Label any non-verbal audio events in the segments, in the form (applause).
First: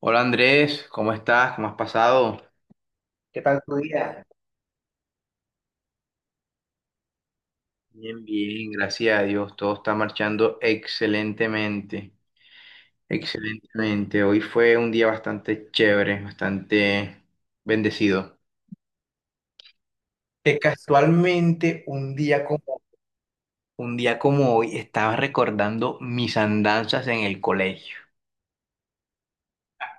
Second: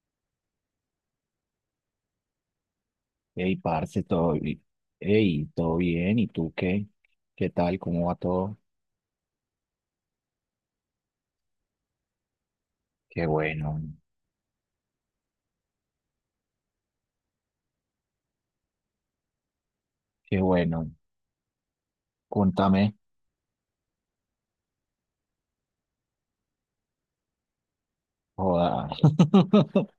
Hola Andrés, ¿cómo estás? ¿Cómo has pasado? ¿Qué Hey, tal tu parce, día? todo bien, ¿y tú qué? ¿Qué tal? ¿Cómo va Bien, todo? bien, gracias a Dios. Todo está marchando excelentemente, Qué bueno, excelentemente. Hoy fue un día bastante chévere, bastante bendecido. qué Que bueno. casualmente un día como... Contame, Un día como hoy estaba recordando mis andanzas en el colegio. joda. (laughs)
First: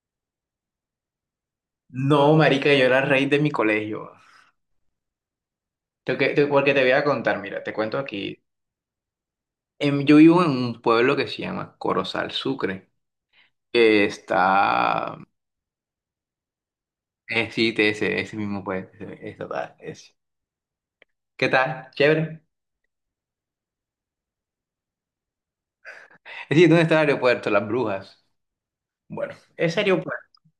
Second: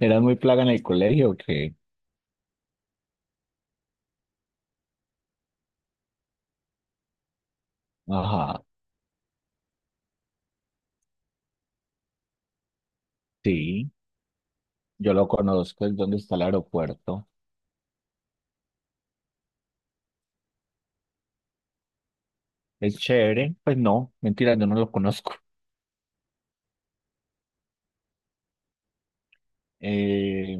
¿Eras muy plaga en el colegio o qué? No, marica, yo era el rey de mi colegio. Porque te voy a contar, mira, te cuento aquí. Ajá, Yo vivo en un pueblo que se llama Corozal Sucre. sí, yo Está. lo conozco, es donde está el aeropuerto. Sí, de ese, ese mismo, pues. Ese, tal, ese. ¿Qué tal? ¿Chévere? Es chévere, pues no, mentira, yo no lo conozco. Es decir, ¿dónde está el aeropuerto? Las Brujas. Bueno, ese aeropuerto. Eh,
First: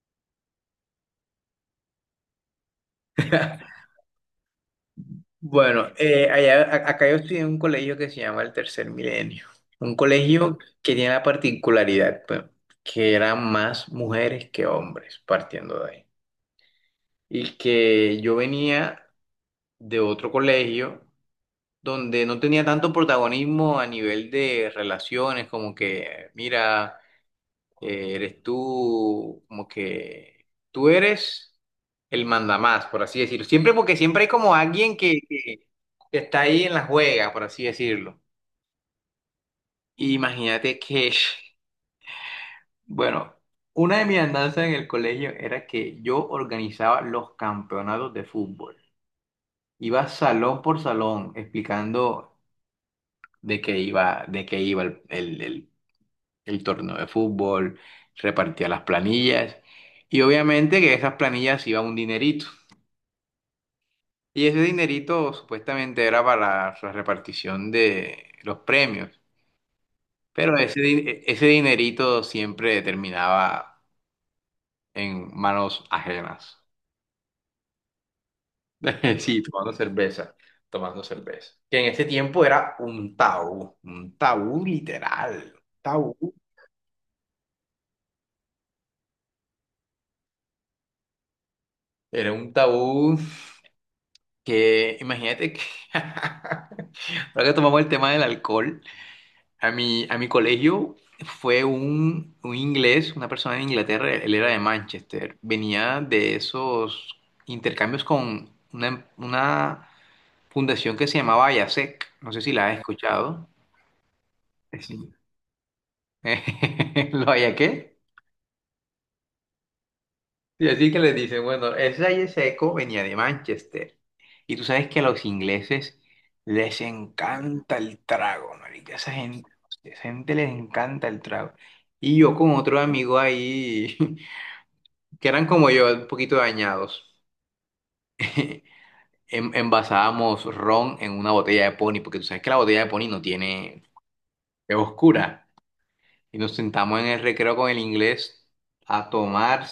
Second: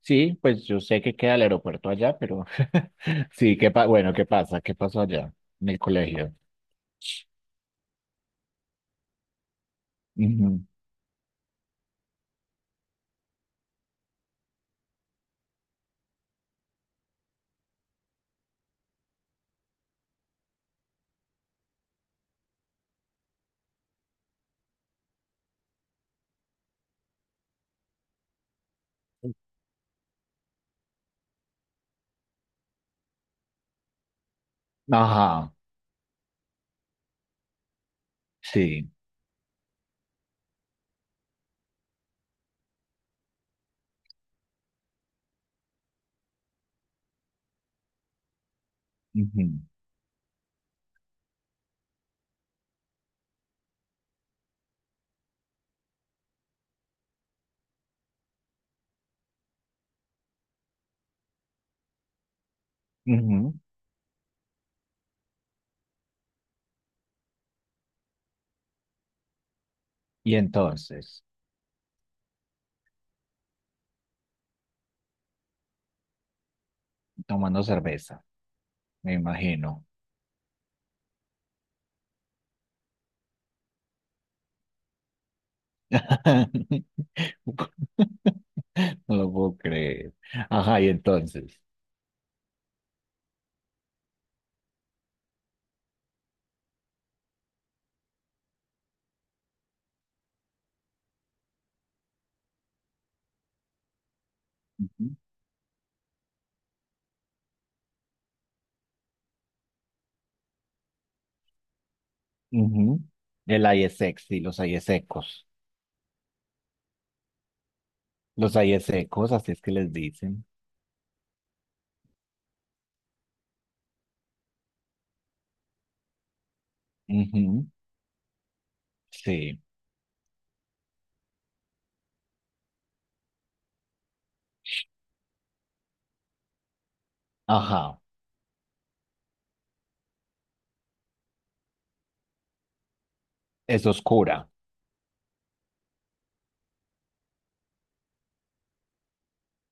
sí, pues yo sé que queda el aeropuerto allá, pero (laughs) sí, (laughs) bueno, ¿qué pasa? ¿Qué pasó allá en el Bueno, colegio? allá, acá yo estudié en un colegio que se llama el Tercer Milenio. Un colegio que tiene la particularidad, pues, que eran más mujeres que hombres, partiendo de ahí. Y que yo venía de otro colegio donde no tenía tanto protagonismo a nivel de relaciones, como que, mira. Eres tú como que tú eres el mandamás, por así decirlo. Siempre porque siempre hay como alguien que, Ajá, que- que está ahí en la juega, por así decirlo. sí. Imagínate que, (laughs) bueno, una de mis andanzas en el colegio era que yo organizaba los campeonatos de fútbol. Ujú, Iba salón por salón explicando de qué iba el torneo de fútbol, repartía las planillas y obviamente que esas planillas iba un dinerito. ujú. Y ese dinerito supuestamente era para la repartición de los premios, Y pero ese, di- e-, entonces, ese dinerito siempre terminaba en manos ajenas. tomando cerveza, me (laughs) Sí, tomando imagino. cerveza, tomando cerveza. Que en ese tiempo era un tabú literal, tabú. (laughs) No lo puedo creer. Ajá, y entonces. Era un tabú. Que imagínate que, (laughs) ahora que tomamos el tema del alcohol, a mi colegio fue un inglés, una persona de Inglaterra, él era de Ujú, Manchester, venía de esos intercambios con una fundación que se llamaba Ayasec, no sé si la has ujú. escuchado. El aire sexy, los aires Sí. secos. (laughs) ¿Lo haya qué? Los aires secos, así es que les dicen. Y así que les dicen, bueno, ese aire seco venía de Manchester. Y tú sabes que a los ingleses les Ujú. encanta el trago, marica. Sí. Esa gente les encanta el trago. Y yo con otro amigo ahí, (laughs) que eran como yo, un poquito dañados, Ajá. (laughs) Envasábamos ron en una botella de poni, porque tú sabes que la botella de poni no tiene, Es oscura. es oscura. Y nos sentamos en el recreo con el inglés a tomar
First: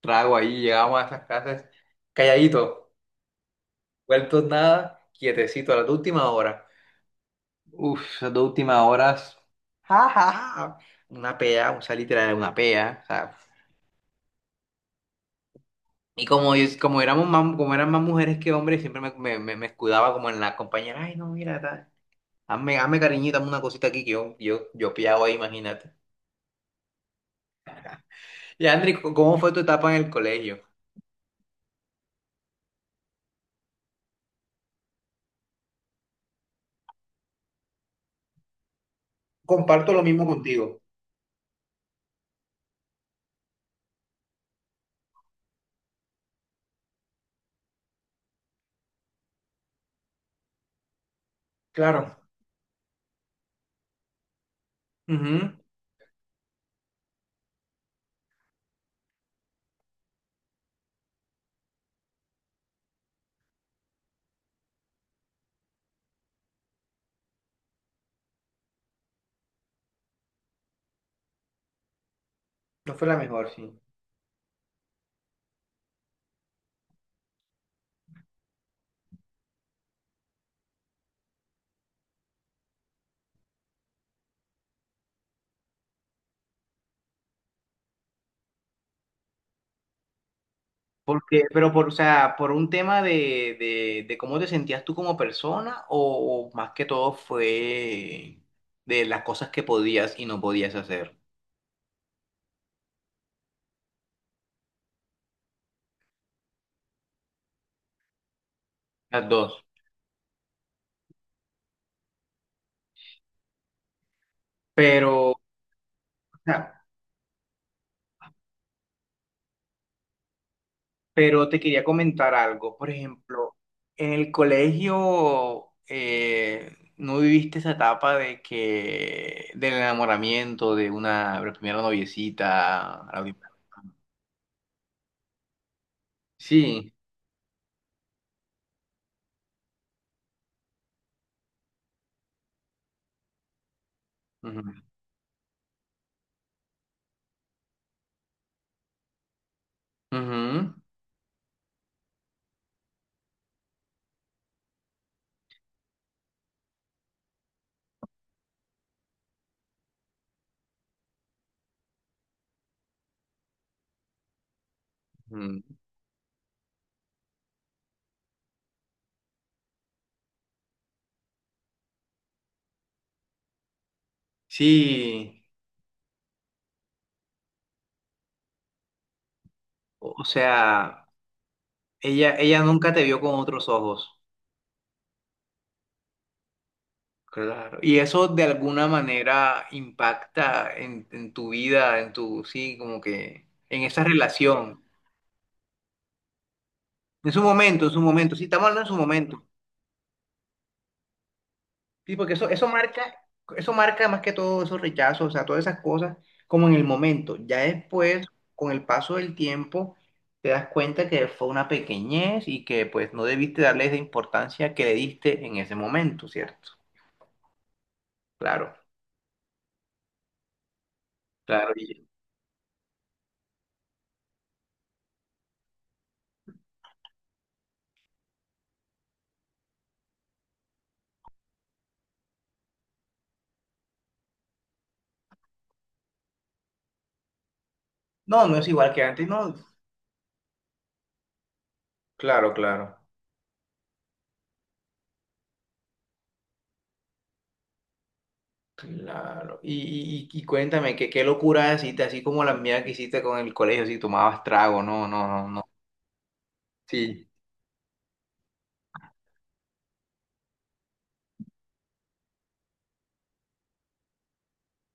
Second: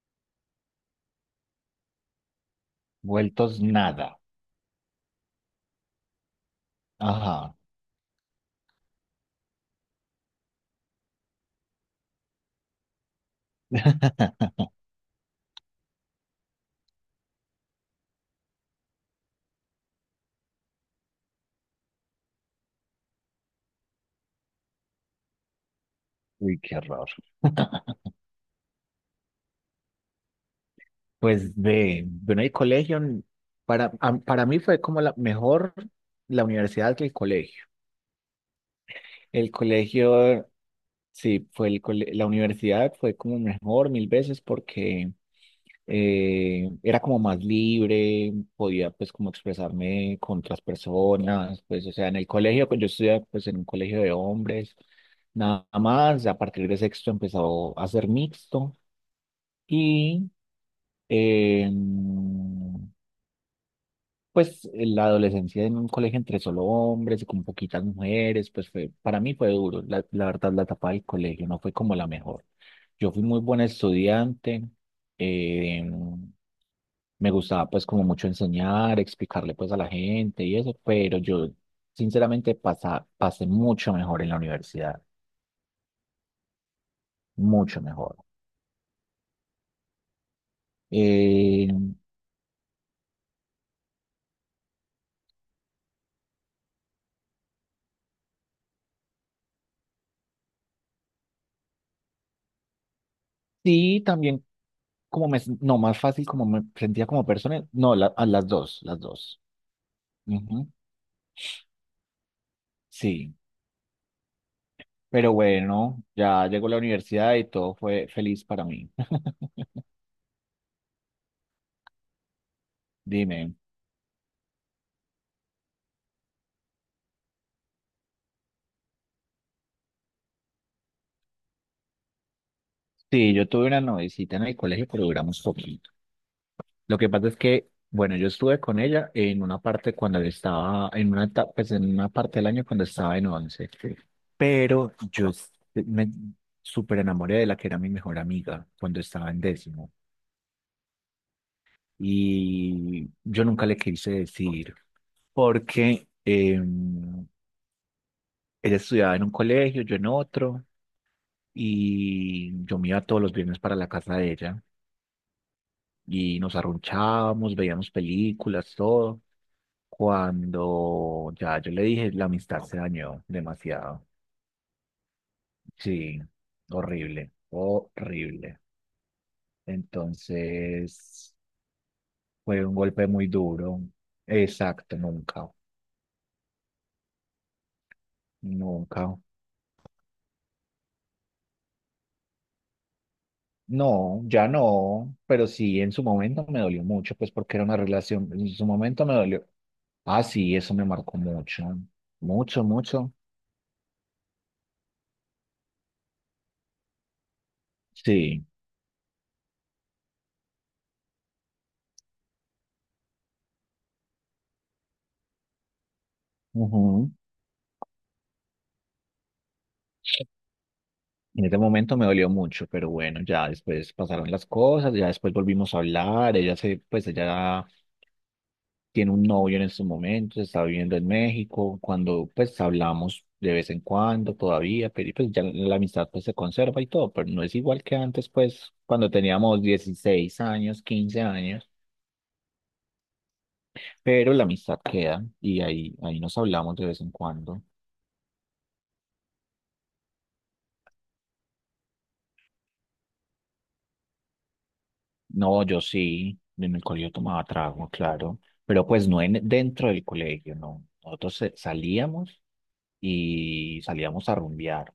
trago ahí, llegábamos a esas casas calladito. Vueltos nada. Vueltos nada, quietecito a las dos últimas horas. Ajá. Uf, esas dos últimas horas. Ja, ja, ja. Una pea, o sea, literal, una pea. O sea. (laughs) Y como, como, éramos más, como eran más mujeres que hombres, siempre me escudaba como en la compañera. Ay, no, mira, tal. Hazme, hazme cariñito, hazme una cosita aquí que yo piado ahí, imagínate. Uy, qué horror. Y Andri, ¿cómo fue tu etapa en el colegio? Pues bueno, el colegio, para mí fue como la mejor la universidad que el colegio. El Comparto lo mismo colegio, contigo. sí, fue la universidad fue como mejor mil veces porque era como más libre, podía pues como expresarme con otras personas, pues o sea, Claro. en el colegio, pues yo estudiaba pues en un colegio de hombres, Ujú. nada más, a partir de sexto empezó a ser mixto y... Eh, la adolescencia en un colegio entre solo hombres y con poquitas mujeres, para mí fue duro. La verdad, la etapa del colegio no fue como la mejor. No fue Yo la fui muy mejor, buena sí. estudiante, eh, me gustaba pues como mucho enseñar, explicarle pues a la gente y eso, pero yo sinceramente pasé mucho mejor en la universidad, mucho mejor. Porque, Eh, pero por, o sea, por un tema de cómo te sentías tú como persona o más que todo fue de las cosas que podías y no podías hacer. sí, también como me, no, más fácil como me sentía como persona, no, a las dos, las Las dos. dos. Ujú. Sí. Pero, Pero o bueno, ya llegó la sea, universidad y todo fue feliz para mí. (laughs) pero te quería comentar algo. Por ejemplo, Dime, en el colegio no viviste esa etapa de que del enamoramiento de una la primera noviecita. Sí, yo tuve una noviecita en el colegio, pero duramos poquito. Sí. Lo que pasa es que, bueno, yo estuve con ella en una parte cuando yo estaba, en una etapa, pues en una parte del año cuando estaba en once. Ujú. Pero yo s- me súper enamoré de la que era mi mejor amiga cuando estaba en décimo. Ujú. Y yo nunca le quise decir porque ella estudiaba en un colegio, yo en otro. Y yo me iba todos los viernes para la casa de ella Ujú. y nos arrunchábamos, veíamos películas, todo. Cuando ya yo le dije, la amistad se dañó demasiado. Sí. Sí, horrible, horrible. O sea, Entonces, ella fue un nunca te golpe vio muy con otros duro. ojos. Exacto, nunca, Claro. Y eso de alguna nunca. manera impacta en tu vida, en tu, sí, como que en esa No, ya relación. no, pero sí, en su momento me dolió mucho, pues porque era una En su relación, momento, sí, en su estamos hablando en su momento me momento. dolió. Ah, sí, eso me marcó mucho, Sí, porque eso, mucho, eso mucho. marca, eso marca más que todo esos rechazos, o sea, todas esas cosas, como en el momento. Ya después, Sí, con el paso del tiempo, te das cuenta que fue una pequeñez y que pues no debiste darle esa importancia que le diste en ese momento, ¿cierto? ujú. Claro. En ese Claro, momento me dolió mucho, pero bueno, ya después pasaron las cosas, ya después volvimos a hablar, pues ella tiene un novio en estos momentos, está viviendo en México, cuando pues hablamos de vez en cuando todavía, pero y, pues ya la amistad pues se conserva y todo, pero no es igual que antes no, no es pues igual que cuando antes, no. teníamos 16 años, 15 años, Claro, claro, pero la amistad queda y ahí nos hablamos de vez en cuando. claro. Y cuéntame, ¿qué locura hiciste, así como la mía que hiciste con el colegio, si tomabas trago, no, no, no, No, no. yo sí, en el colegio Sí. tomaba trago, claro, pero pues no dentro del colegio, no. Nosotros salíamos a rumbear,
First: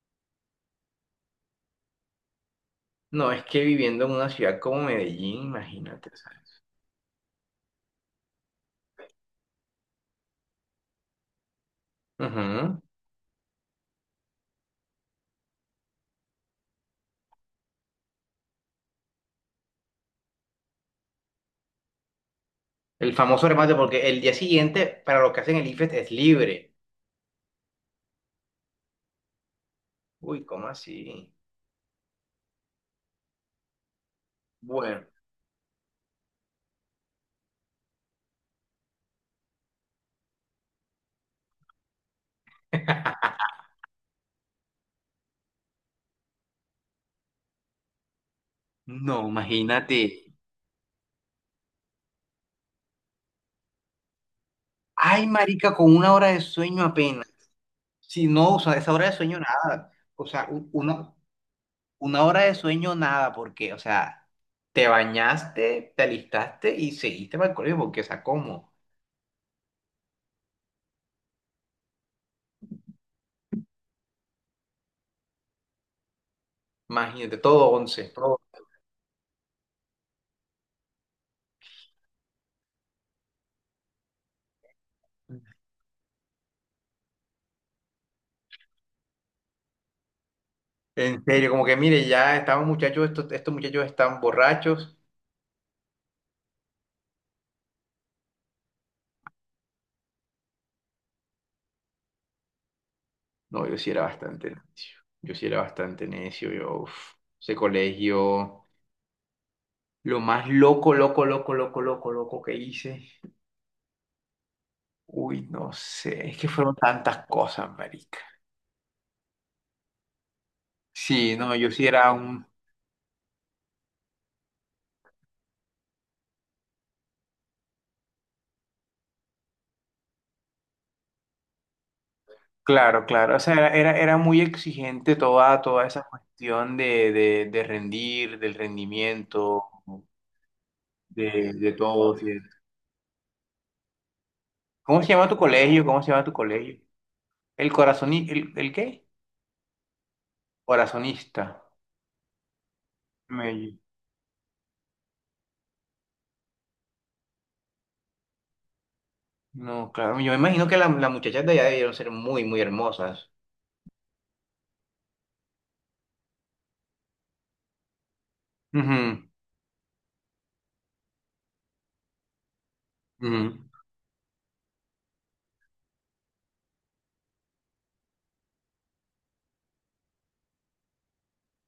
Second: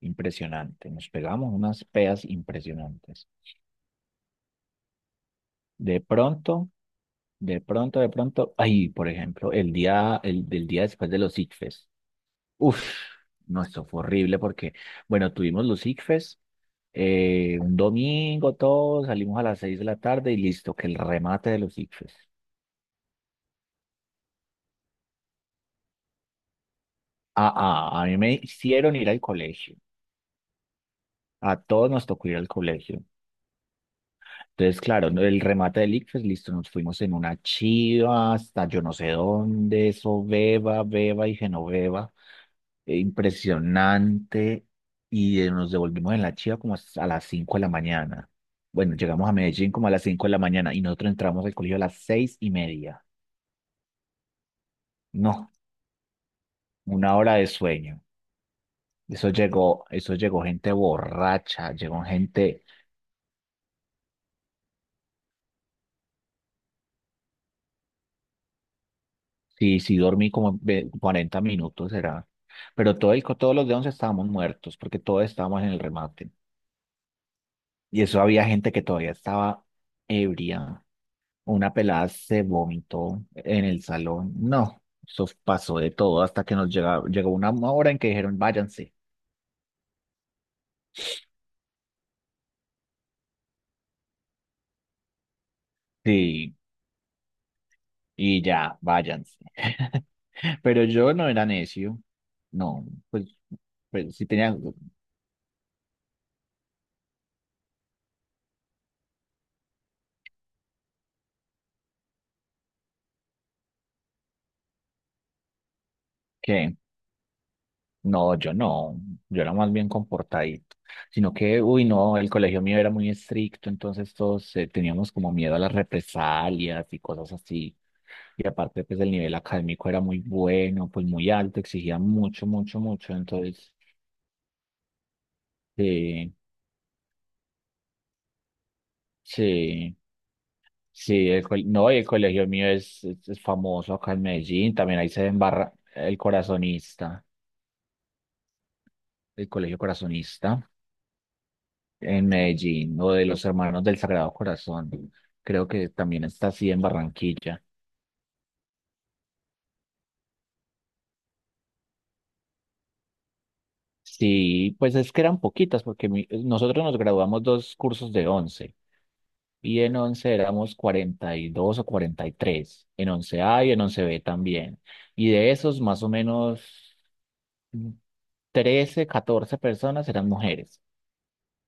impresionante, nos pegamos unas peas impresionantes. No, es que viviendo en una ciudad como Medellín, De imagínate, ¿sabes? pronto, de pronto, ay, por ejemplo, el del día después de los ICFES, Ujú. uff, no, esto fue horrible porque, bueno, tuvimos los ICFES, un domingo todos, salimos a las 6 de la tarde y listo, que el remate de los ICFES. El famoso remate, porque el día siguiente, para los que hacen el IFES, es libre. Ah, ah, a mí me hicieron ir al colegio. Uy, ¿cómo así? A todos nos tocó ir al colegio. Entonces, Bueno, claro, el remate del ICFES, listo, nos fuimos en una chiva hasta yo no sé dónde, eso, Beba, Beba y Genoveva. Impresionante. Y nos devolvimos en la chiva como a las 5 de la mañana. Bueno, no, llegamos a Medellín como a imagínate. las 5 de la mañana y nosotros entramos al colegio a las 6:30. Ay, No, marica, con una hora de sueño una apenas. hora de sueño. Si no, o sea, esa hora de Eso sueño llegó, nada. eso O llegó sea, gente borracha, llegó una hora de gente. sueño, nada, porque, o sea, te bañaste, te alistaste y seguiste para el colegio, porque, o sea, ¿cómo? Sí, sí, dormí como 40 minutos, era. Pero todos los de 11 estábamos muertos, porque todos estábamos en el remate. Imagínate, todo Y once, eso todo. había gente que todavía estaba ebria. Una pelada se vomitó en el salón. No, eso pasó de todo hasta que nos llegó una hora en que dijeron, váyanse. En serio, como que, mire, ya estamos muchachos, estos muchachos están borrachos. Sí, y ya, váyanse. (laughs) Pero yo no era necio. No, pues, No, yo sí era pues sí bastante tenía, necio. Yo sí era bastante necio, yo, uf, ese colegio, lo más loco, loco, loco, loco, loco, loco que hice. Uy, no sé, es que fueron ¿qué? tantas cosas, marica. No, yo no, yo era más bien comportadito, Sí, sino no, que, yo uy, sí era no, el un. colegio mío era muy estricto, entonces todos teníamos como miedo a las represalias y cosas así. Y aparte, pues el nivel académico era muy bueno, pues muy alto, exigía mucho, mucho, Claro, mucho. claro. O sea, era, Entonces, era, era muy exigente toda esa sí, cuestión de rendir, del rendimiento, sí, sí, de, de no, y el todo. Sí. colegio mío es, es famoso acá en Medellín, también ¿Cómo se ahí se llama tu embarra colegio? ¿Cómo se llama tu colegio? ¿El corazoni, el qué? el colegio corazonista. Corazonista. En Medellín o de los Me- Hermanos del Sagrado Corazón. Creo que también está así en Barranquilla. no, claro. Yo me imagino que las muchachas de allá debieron ser muy, muy hermosas. Sí, pues es que eran poquitas porque nosotros nos graduamos dos cursos de once Ujú, y en 11 éramos 42 o 43. En once ujú. a y en once b también. Y de esos más o menos 13, 14 personas eran mujeres.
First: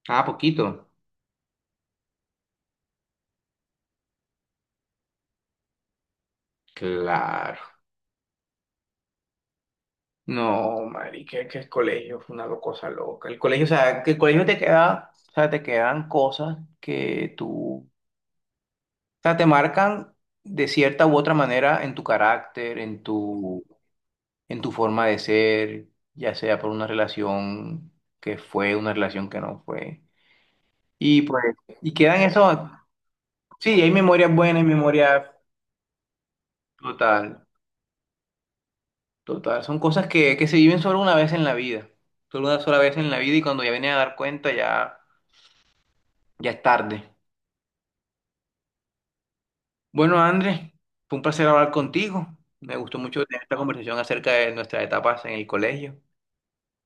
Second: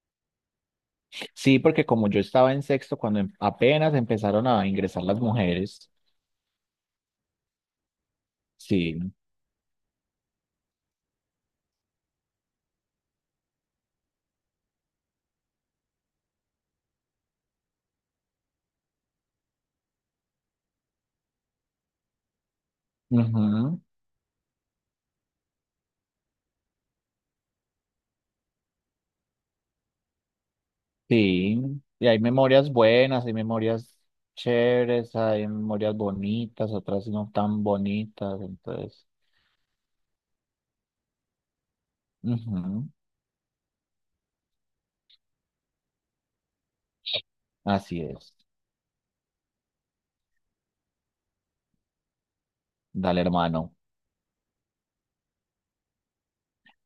Ah, poquito. Sí, porque como yo estaba en sexto cuando apenas empezaron a ingresar las mujeres, Claro. sí. No, marica, que el colegio fue una cosa loca. El colegio, o sea, que el colegio te queda, o sea, te quedan cosas que tú, o sea, te marcan de cierta u otra manera en tu carácter, en tu, Ujú. en tu forma de ser, ya sea por una relación que fue, una relación que no fue. Y pues, Sí, y y hay quedan memorias eso, buenas, hay sí, hay memorias memorias buenas y chéveres, memorias hay memorias bonitas, otras no total, tan bonitas, entonces, total. Son cosas que se viven solo una vez en la vida, solo una sola ujú, vez en la vida y cuando ya vienes a dar cuenta ya. Ya es tarde. así es. Bueno, Andrés, fue un placer hablar contigo. Me gustó Dale mucho tener esta hermano, conversación acerca de nuestras etapas en el colegio.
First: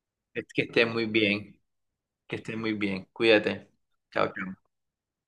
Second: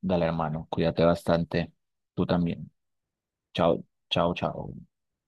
dale Es que hermano, estés cuídate muy bien, bastante, tú que estés también. muy bien. Cuídate. Chao, Chao, chao, chao. chao.